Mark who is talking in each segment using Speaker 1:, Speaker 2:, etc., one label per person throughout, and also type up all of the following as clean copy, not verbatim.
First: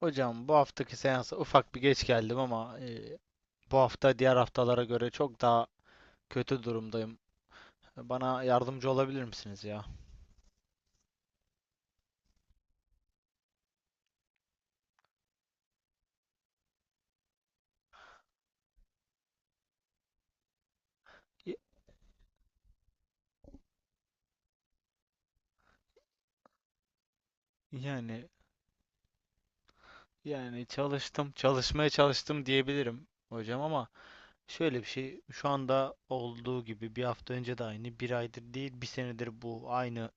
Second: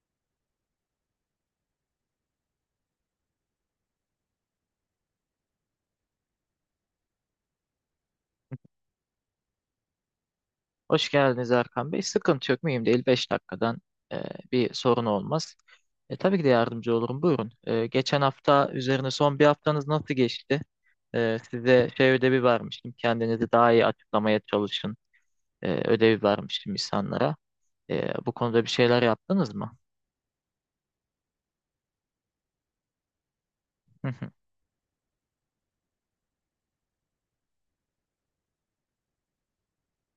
Speaker 1: Hocam, bu haftaki seansa ufak bir geç geldim ama bu hafta diğer haftalara göre çok daha kötü durumdayım. Bana yardımcı olabilir misiniz ya?
Speaker 2: Hoş geldiniz Erkan Bey. Sıkıntı yok, mühim değil. 5 dakikadan e, bir sorun olmaz. Tabii ki de yardımcı olurum. Buyurun. Geçen hafta üzerine son bir haftanız nasıl geçti?
Speaker 1: Y-
Speaker 2: Size şey ödevi vermiştim. Kendinizi daha iyi açıklamaya çalışın. Ödevi vermiştim insanlara.
Speaker 1: Yani
Speaker 2: Bu konuda bir şeyler yaptınız mı?
Speaker 1: yani çalıştım, çalışmaya çalıştım diyebilirim hocam, ama
Speaker 2: Hı hı,
Speaker 1: şöyle bir şey, şu anda olduğu gibi bir hafta önce de aynı, bir aydır değil, bir senedir bu aynı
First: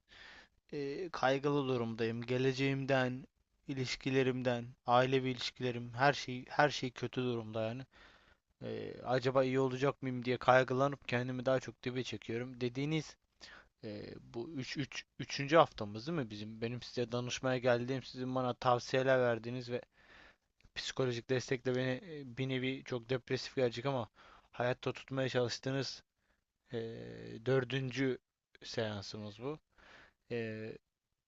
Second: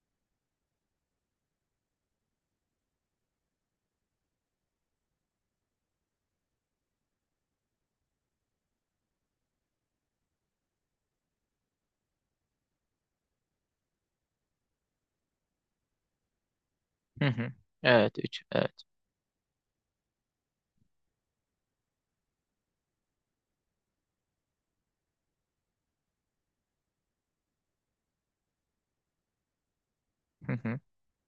Speaker 1: kaygılı durumdayım. Geleceğimden, ilişkilerimden, ailevi ilişkilerim, her şey her şey kötü durumda yani. Acaba iyi olacak mıyım diye kaygılanıp kendimi daha çok dibe çekiyorum. Dediğiniz bu 3. haftamız değil mi bizim? Benim size
Speaker 2: hı hı.
Speaker 1: danışmaya geldiğim,
Speaker 2: Evet,
Speaker 1: sizin
Speaker 2: üç.
Speaker 1: bana
Speaker 2: Evet.
Speaker 1: tavsiyeler verdiğiniz ve psikolojik destekle beni bir nevi, çok depresif gelecek ama, hayatta tutmaya çalıştığınız e, dördüncü seansımız bu.
Speaker 2: Hı
Speaker 1: E,
Speaker 2: hı,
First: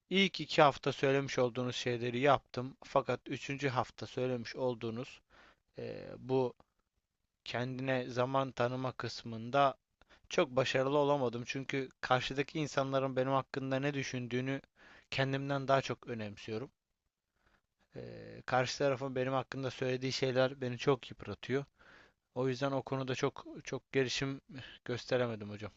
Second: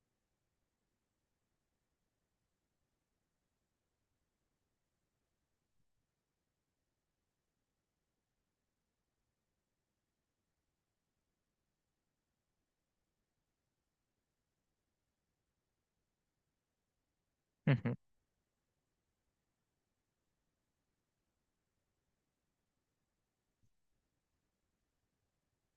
Speaker 1: ilk iki hafta söylemiş olduğunuz şeyleri yaptım. Fakat üçüncü hafta söylemiş olduğunuz bu kendine zaman tanıma kısmında çok başarılı olamadım, çünkü karşıdaki insanların benim hakkında ne düşündüğünü kendimden daha çok önemsiyorum.
Speaker 2: hı hı.
Speaker 1: Karşı tarafın benim hakkında söylediği şeyler beni çok yıpratıyor. O yüzden o konuda çok çok gelişim gösteremedim hocam.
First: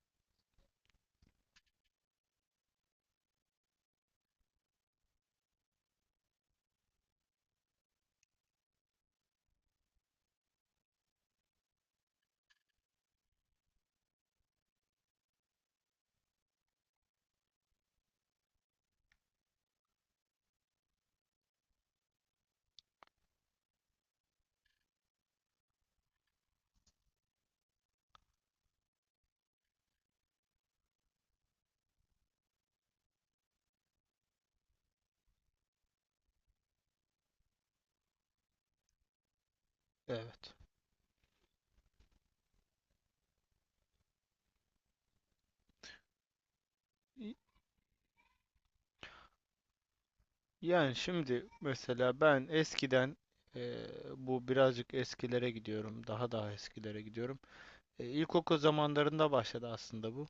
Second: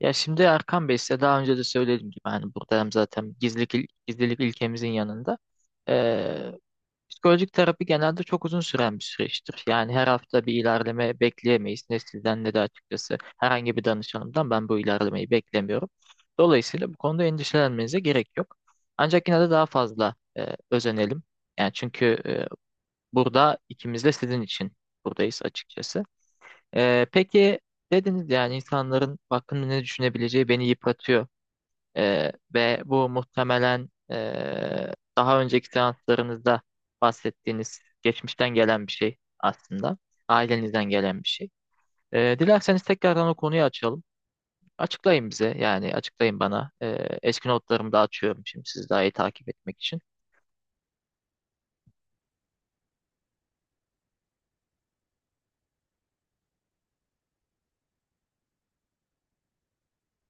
Speaker 2: Ya şimdi Erkan Bey, size daha önce de söylediğim gibi hani burada hem zaten gizlilik, gizlilik ilkemizin yanında ee, psikolojik terapi genelde çok uzun süren bir süreçtir. Yani her hafta bir ilerleme bekleyemeyiz. Ne sizden ne de açıkçası herhangi bir danışanımdan ben bu ilerlemeyi beklemiyorum. Dolayısıyla bu konuda endişelenmenize gerek yok. Ancak yine de daha fazla özenelim. Yani çünkü burada ikimiz de sizin için buradayız açıkçası. Peki dediniz yani insanların hakkında ne düşünebileceği beni yıpratıyor. Ve bu muhtemelen daha önceki seanslarınızda bahsettiğiniz geçmişten gelen bir şey aslında.
Speaker 1: Evet.
Speaker 2: Ailenizden gelen bir şey. Dilerseniz tekrardan o konuyu açalım. Açıklayın bize, yani açıklayın bana.
Speaker 1: Y-
Speaker 2: Eski notlarımı da açıyorum şimdi siz daha iyi takip etmek için.
Speaker 1: Yani şimdi mesela ben eskiden, eee, bu birazcık eskilere gidiyorum. Daha eskilere gidiyorum. İlkokul zamanlarında başladı aslında bu.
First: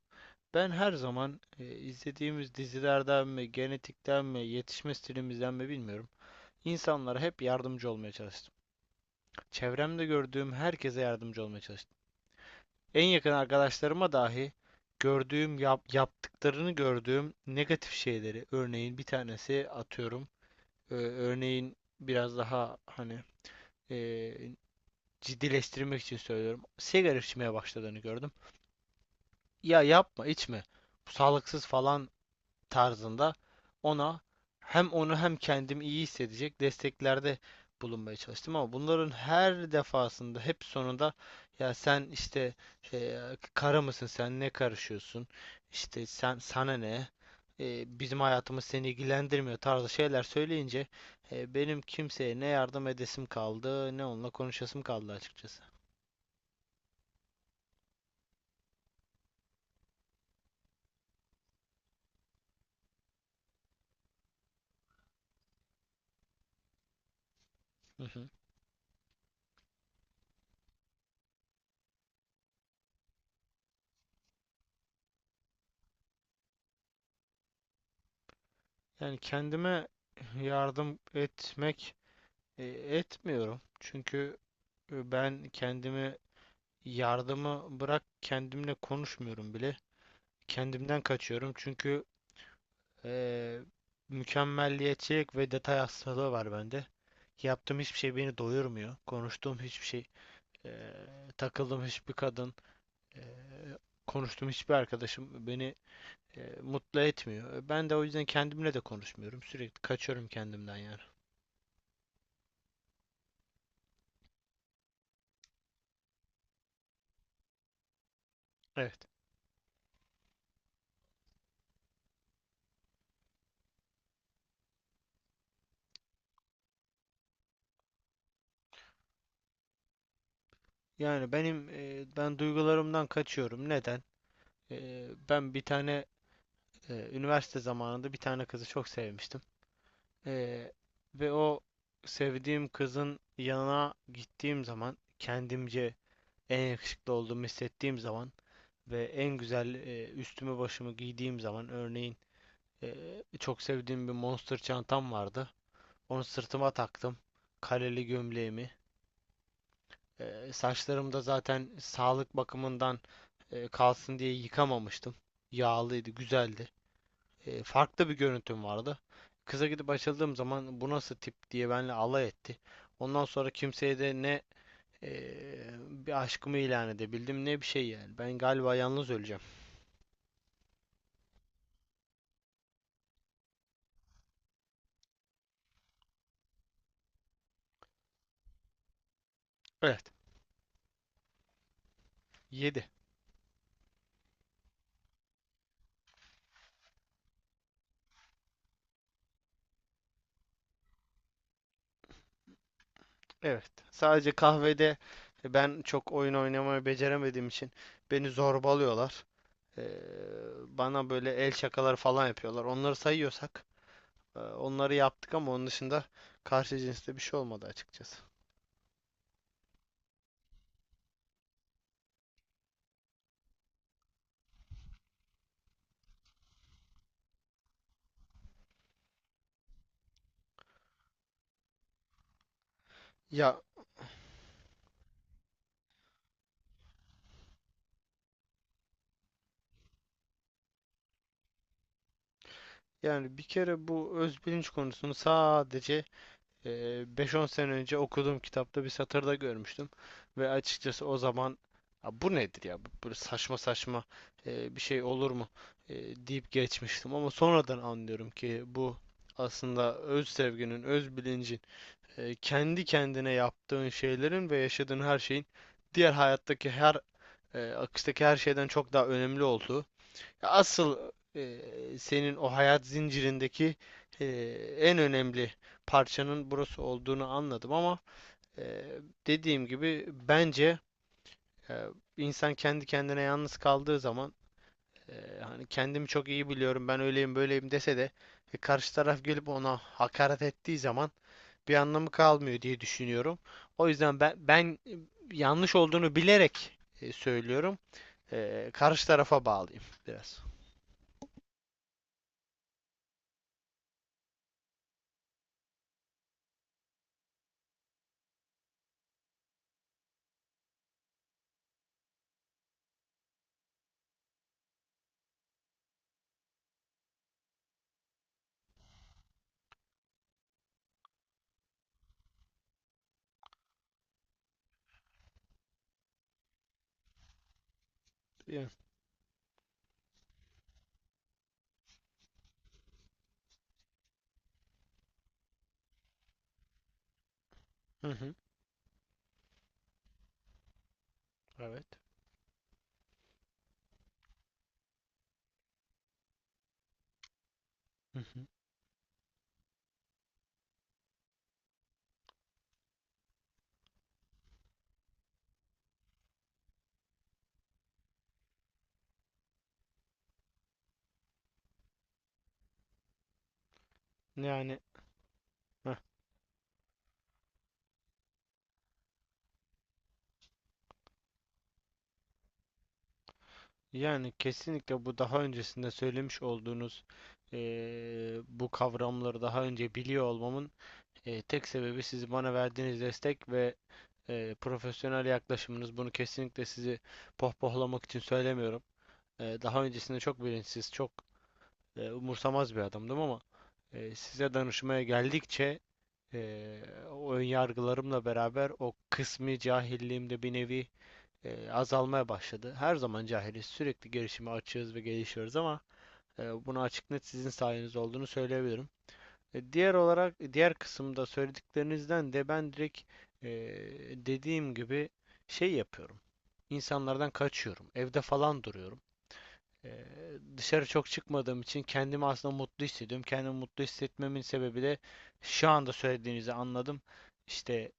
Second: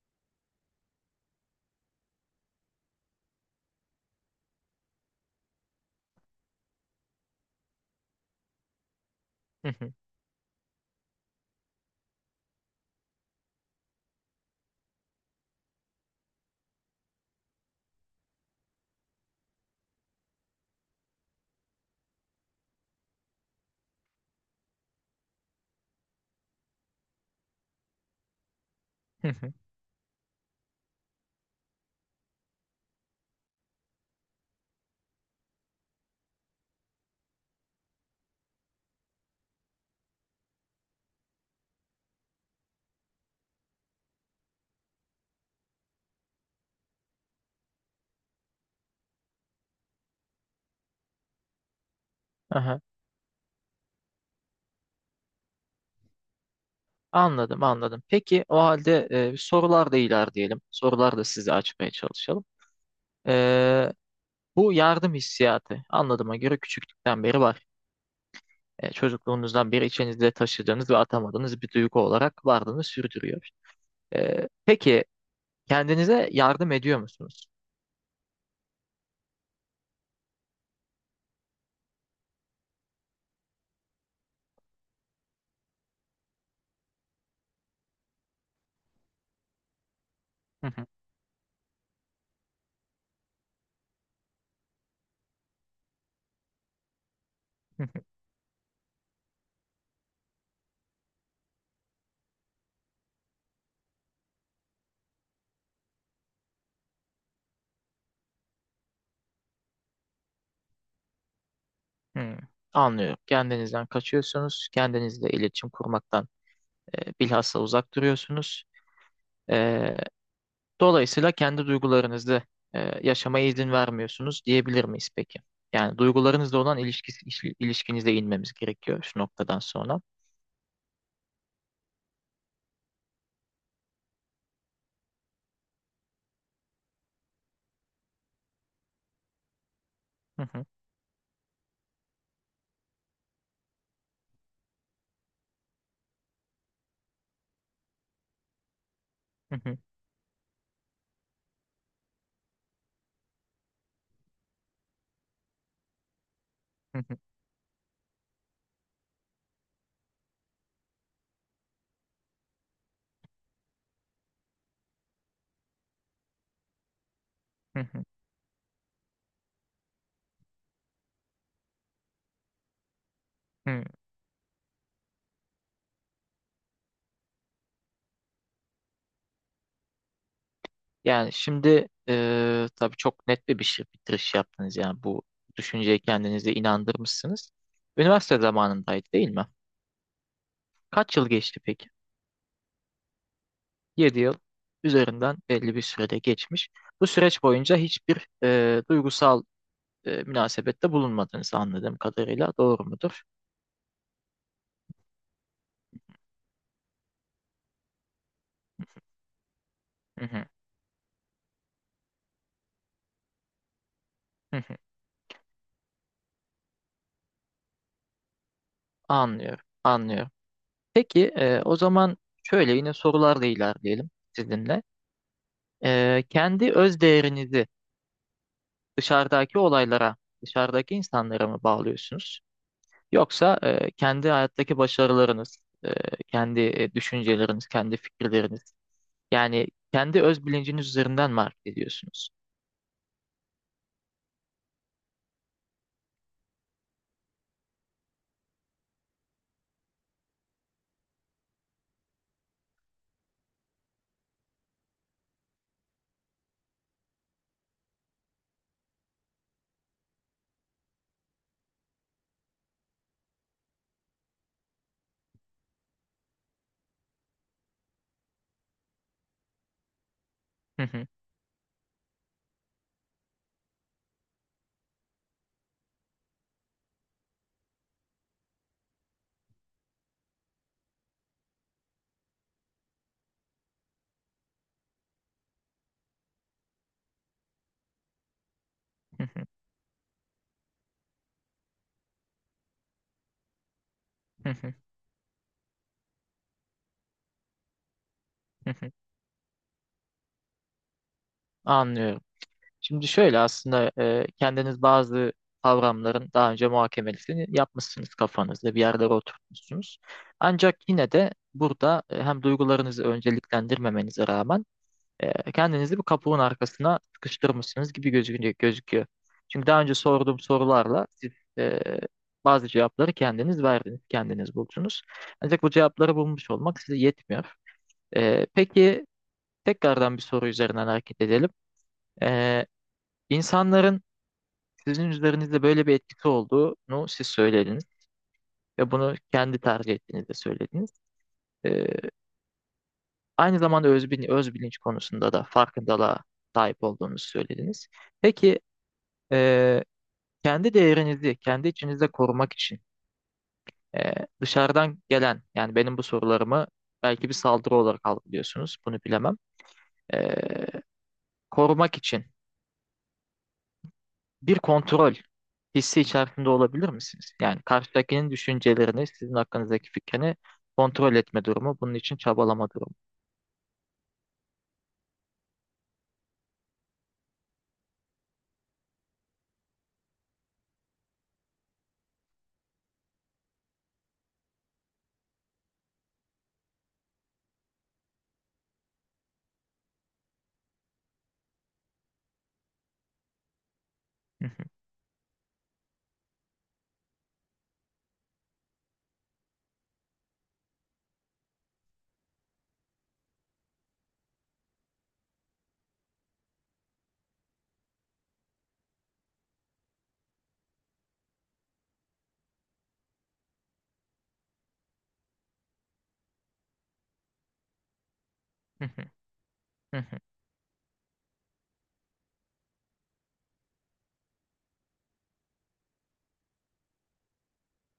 Speaker 1: Ben her zaman, izlediğimiz dizilerden mi, genetikten mi, yetişme stilimizden mi bilmiyorum, İnsanlara hep yardımcı olmaya çalıştım.
Speaker 2: Hı hı,
Speaker 1: Çevremde gördüğüm herkese yardımcı olmaya çalıştım. En yakın arkadaşlarıma dahi gördüğüm, yaptıklarını gördüğüm negatif şeyleri, örneğin bir tanesi, atıyorum, örneğin biraz daha hani, e, ciddileştirmek için söylüyorum, sigara içmeye başladığını gördüm.
Speaker 2: hı hı.
Speaker 1: Ya yapma, içme, bu sağlıksız falan tarzında, ona, hem onu hem kendimi iyi hissedecek desteklerde bulunmaya çalıştım, ama bunların her defasında hep sonunda, ya sen işte, e, kara mısın, sen ne karışıyorsun, işte sen sana ne, bizim hayatımız seni ilgilendirmiyor tarzı şeyler söyleyince, benim kimseye ne
Speaker 2: Aha,
Speaker 1: yardım edesim kaldı, ne onunla konuşasım kaldı açıkçası.
Speaker 2: anladım anladım. Peki o halde sorular da ilerleyelim. Sorular da size açmaya çalışalım. Ee, Bu yardım hissiyatı anladığıma göre küçüklükten beri var.
Speaker 1: Hı hı.
Speaker 2: Çocukluğunuzdan beri içinizde taşıdığınız ve atamadığınız bir duygu olarak varlığını sürdürüyor. Peki kendinize yardım ediyor musunuz?
Speaker 1: Yani kendime yardım etmek, e, etmiyorum, çünkü E, ben kendimi, yardımı bırak, kendimle konuşmuyorum bile.
Speaker 2: Hı hı,
Speaker 1: Kendimden kaçıyorum, çünkü e, mükemmelliyetçilik ve detay hastalığı var bende. Yaptığım
Speaker 2: hı
Speaker 1: hiçbir şey beni doyurmuyor. Konuştuğum hiçbir şey, e, takıldığım hiçbir kadın, e, konuştuğum hiçbir arkadaşım beni mutlu etmiyor. Ben de o yüzden kendimle de konuşmuyorum. Sürekli kaçıyorum kendimden yani.
Speaker 2: hı, hı. Anlıyorum. Kendinizden kaçıyorsunuz. Kendinizle iletişim kurmaktan bilhassa uzak duruyorsunuz.
Speaker 1: Evet.
Speaker 2: E, Dolayısıyla kendi duygularınızı e, yaşamaya izin vermiyorsunuz diyebilir miyiz peki? Yani duygularınızla olan ilişkisi, ilişkinize inmemiz gerekiyor şu noktadan sonra.
Speaker 1: Yani ben duygularımdan kaçıyorum. Neden? Ben bir tane üniversite zamanında bir tane kızı çok sevmiştim.
Speaker 2: Hı hı,
Speaker 1: Ee, Ve o sevdiğim kızın yanına gittiğim zaman, kendimce en yakışıklı olduğumu hissettiğim zaman ve en
Speaker 2: hı
Speaker 1: güzel
Speaker 2: hı,
Speaker 1: üstümü başımı giydiğim zaman, örneğin, e, çok sevdiğim bir Monster çantam vardı. Onu sırtıma
Speaker 2: hı hı,
Speaker 1: taktım. Kareli gömleğimi. Saçlarım da zaten sağlık bakımından kalsın diye yıkamamıştım. Yağlıydı, güzeldi.
Speaker 2: hı hı,
Speaker 1: Farklı bir görüntüm vardı. Kıza gidip açıldığım zaman, bu nasıl tip diye benimle alay etti. Ondan sonra
Speaker 2: hı.
Speaker 1: kimseye de ne e, bir aşkımı ilan edebildim, ne bir şey yani. Ben galiba yalnız öleceğim.
Speaker 2: Yani şimdi tabii çok net bir şey, bitiriş yaptınız yani bu düşünceye kendinizi inandırmışsınız. Üniversite zamanındaydı değil mi?
Speaker 1: Evet.
Speaker 2: Kaç yıl geçti peki?
Speaker 1: Yedi.
Speaker 2: 7 yıl üzerinden belli bir sürede geçmiş. Bu süreç boyunca hiçbir duygusal münasebette bulunmadınız anladığım kadarıyla, doğru mudur?
Speaker 1: Evet. Sadece kahvede, ben çok oyun oynamayı beceremediğim için, beni zorbalıyorlar. E,
Speaker 2: Hı hı,
Speaker 1: Bana böyle el şakaları falan yapıyorlar. Onları sayıyorsak,
Speaker 2: hı hı.
Speaker 1: onları yaptık, ama onun dışında karşı cinste bir şey olmadı açıkçası.
Speaker 2: Anlıyorum, anlıyorum. Peki o zaman şöyle yine sorularla ilerleyelim sizinle. Kendi öz değerinizi dışarıdaki olaylara, dışarıdaki insanlara mı bağlıyorsunuz? Yoksa
Speaker 1: Ya,
Speaker 2: kendi hayattaki başarılarınız, e, kendi düşünceleriniz, kendi fikirleriniz, yani kendi öz bilinciniz üzerinden mi hareket ediyorsunuz?
Speaker 1: yani bir kere bu öz bilinç konusunu sadece eee, 5-10 sene önce okuduğum kitapta bir satırda görmüştüm. Ve açıkçası o zaman, "Ya bu nedir ya? Böyle saçma saçma bir şey olur mu? Deyip geçmiştim. Ama sonradan anlıyorum ki bu aslında öz sevginin, öz bilincin, kendi kendine yaptığın şeylerin ve yaşadığın her şeyin, diğer hayattaki her akıştaki her şeyden çok daha önemli olduğu,
Speaker 2: Hı
Speaker 1: asıl
Speaker 2: hı,
Speaker 1: senin o hayat zincirindeki e, en önemli parçanın burası olduğunu anladım. Ama e, dediğim gibi, bence e, insan kendi kendine yalnız kaldığı zaman, hani, kendimi çok iyi biliyorum, ben öyleyim böyleyim dese de, karşı
Speaker 2: hı
Speaker 1: taraf
Speaker 2: hı,
Speaker 1: gelip ona hakaret ettiği zaman bir anlamı kalmıyor diye düşünüyorum. O yüzden
Speaker 2: hı hı,
Speaker 1: yanlış olduğunu bilerek söylüyorum.
Speaker 2: hı hı.
Speaker 1: Karşı tarafa bağlayayım biraz.
Speaker 2: Anlıyorum. Şimdi şöyle aslında kendiniz bazı kavramların daha önce muhakemesini yapmışsınız kafanızda, bir yerlere oturtmuşsunuz. Ancak yine de burada hem duygularınızı önceliklendirmemenize rağmen kendinizi bir kapuğun arkasına sıkıştırmışsınız gibi gözüküyor. Çünkü daha önce sorduğum sorularla siz e, bazı cevapları kendiniz verdiniz, kendiniz buldunuz. Ancak bu cevapları bulmuş olmak size yetmiyor.
Speaker 1: Yani.
Speaker 2: Peki tekrardan bir soru üzerinden hareket edelim. E, insanların sizin üzerinizde böyle bir etkisi olduğunu siz söylediniz
Speaker 1: Hı hı.
Speaker 2: ve bunu kendi tercih ettiğinizde söylediniz.
Speaker 1: Evet.
Speaker 2: E, Aynı zamanda öz, öz bilinç konusunda da farkındalığa sahip olduğunuzu söylediniz.
Speaker 1: Hı hı.
Speaker 2: Peki e, kendi değerinizi kendi içinizde korumak için e, dışarıdan gelen, yani benim bu sorularımı belki bir saldırı olarak algılıyorsunuz, bunu bilemem. E, Korumak için bir
Speaker 1: Yani
Speaker 2: kontrol
Speaker 1: heh,
Speaker 2: hissi içerisinde olabilir misiniz? Yani karşıdakinin düşüncelerini, sizin hakkınızdaki fikrini kontrol etme durumu, bunun için çabalama durumu.
Speaker 1: yani kesinlikle, bu daha öncesinde söylemiş olduğunuz bu kavramları daha önce biliyor olmamın tek sebebi, siz bana verdiğiniz destek ve profesyonel yaklaşımınız. Bunu kesinlikle sizi pohpohlamak için söylemiyorum. Daha öncesinde çok bilinçsiz, çok umursamaz bir adamdım, ama size danışmaya geldikçe, eee o ön yargılarımla beraber o kısmi cahilliğim de bir nevi azalmaya başladı. Her zaman cahiliz. Sürekli gelişime açığız ve gelişiyoruz, ama bunu açık net sizin sayeniz olduğunu söyleyebilirim. Diğer olarak, diğer kısımda söylediklerinizden de ben direkt, e, dediğim gibi, şey yapıyorum. İnsanlardan kaçıyorum. Evde falan duruyorum. E, Dışarı çok çıkmadığım için kendimi aslında mutlu hissediyorum. Kendimi mutlu hissetmemin sebebi de şu anda söylediğinizi anladım. İşte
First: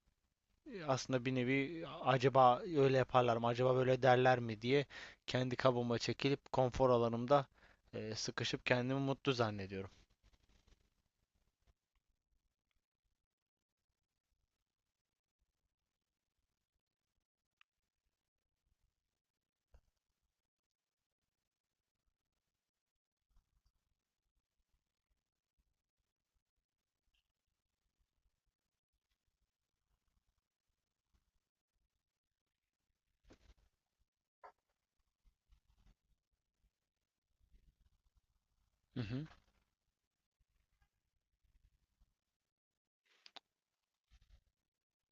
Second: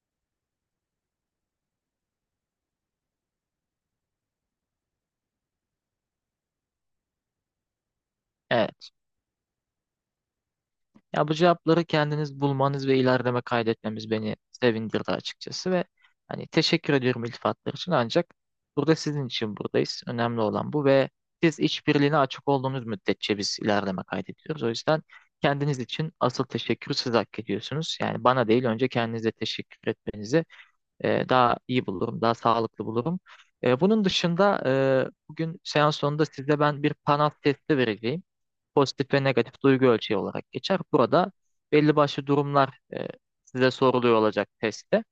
Speaker 1: aslında bir nevi, acaba öyle yaparlar mı, acaba böyle derler mi diye, kendi kabıma çekilip konfor alanımda sıkışıp kendimi mutlu zannediyorum.
Speaker 2: Ya bu cevapları kendiniz bulmanız ve ilerleme kaydetmemiz beni sevindirdi açıkçası ve hani teşekkür ediyorum iltifatlar için, ancak burada sizin için buradayız. Önemli olan bu ve siz işbirliğine açık olduğunuz müddetçe biz ilerleme kaydediyoruz. O yüzden kendiniz için asıl teşekkür siz hak ediyorsunuz. Yani bana değil önce kendinize teşekkür etmenizi daha iyi bulurum, daha sağlıklı bulurum. Bunun dışında bugün seans sonunda size ben bir panel testi vereceğim,
Speaker 1: Hı
Speaker 2: pozitif ve
Speaker 1: hı.
Speaker 2: negatif duygu ölçeği olarak geçer. Burada belli başlı durumlar size soruluyor olacak testte.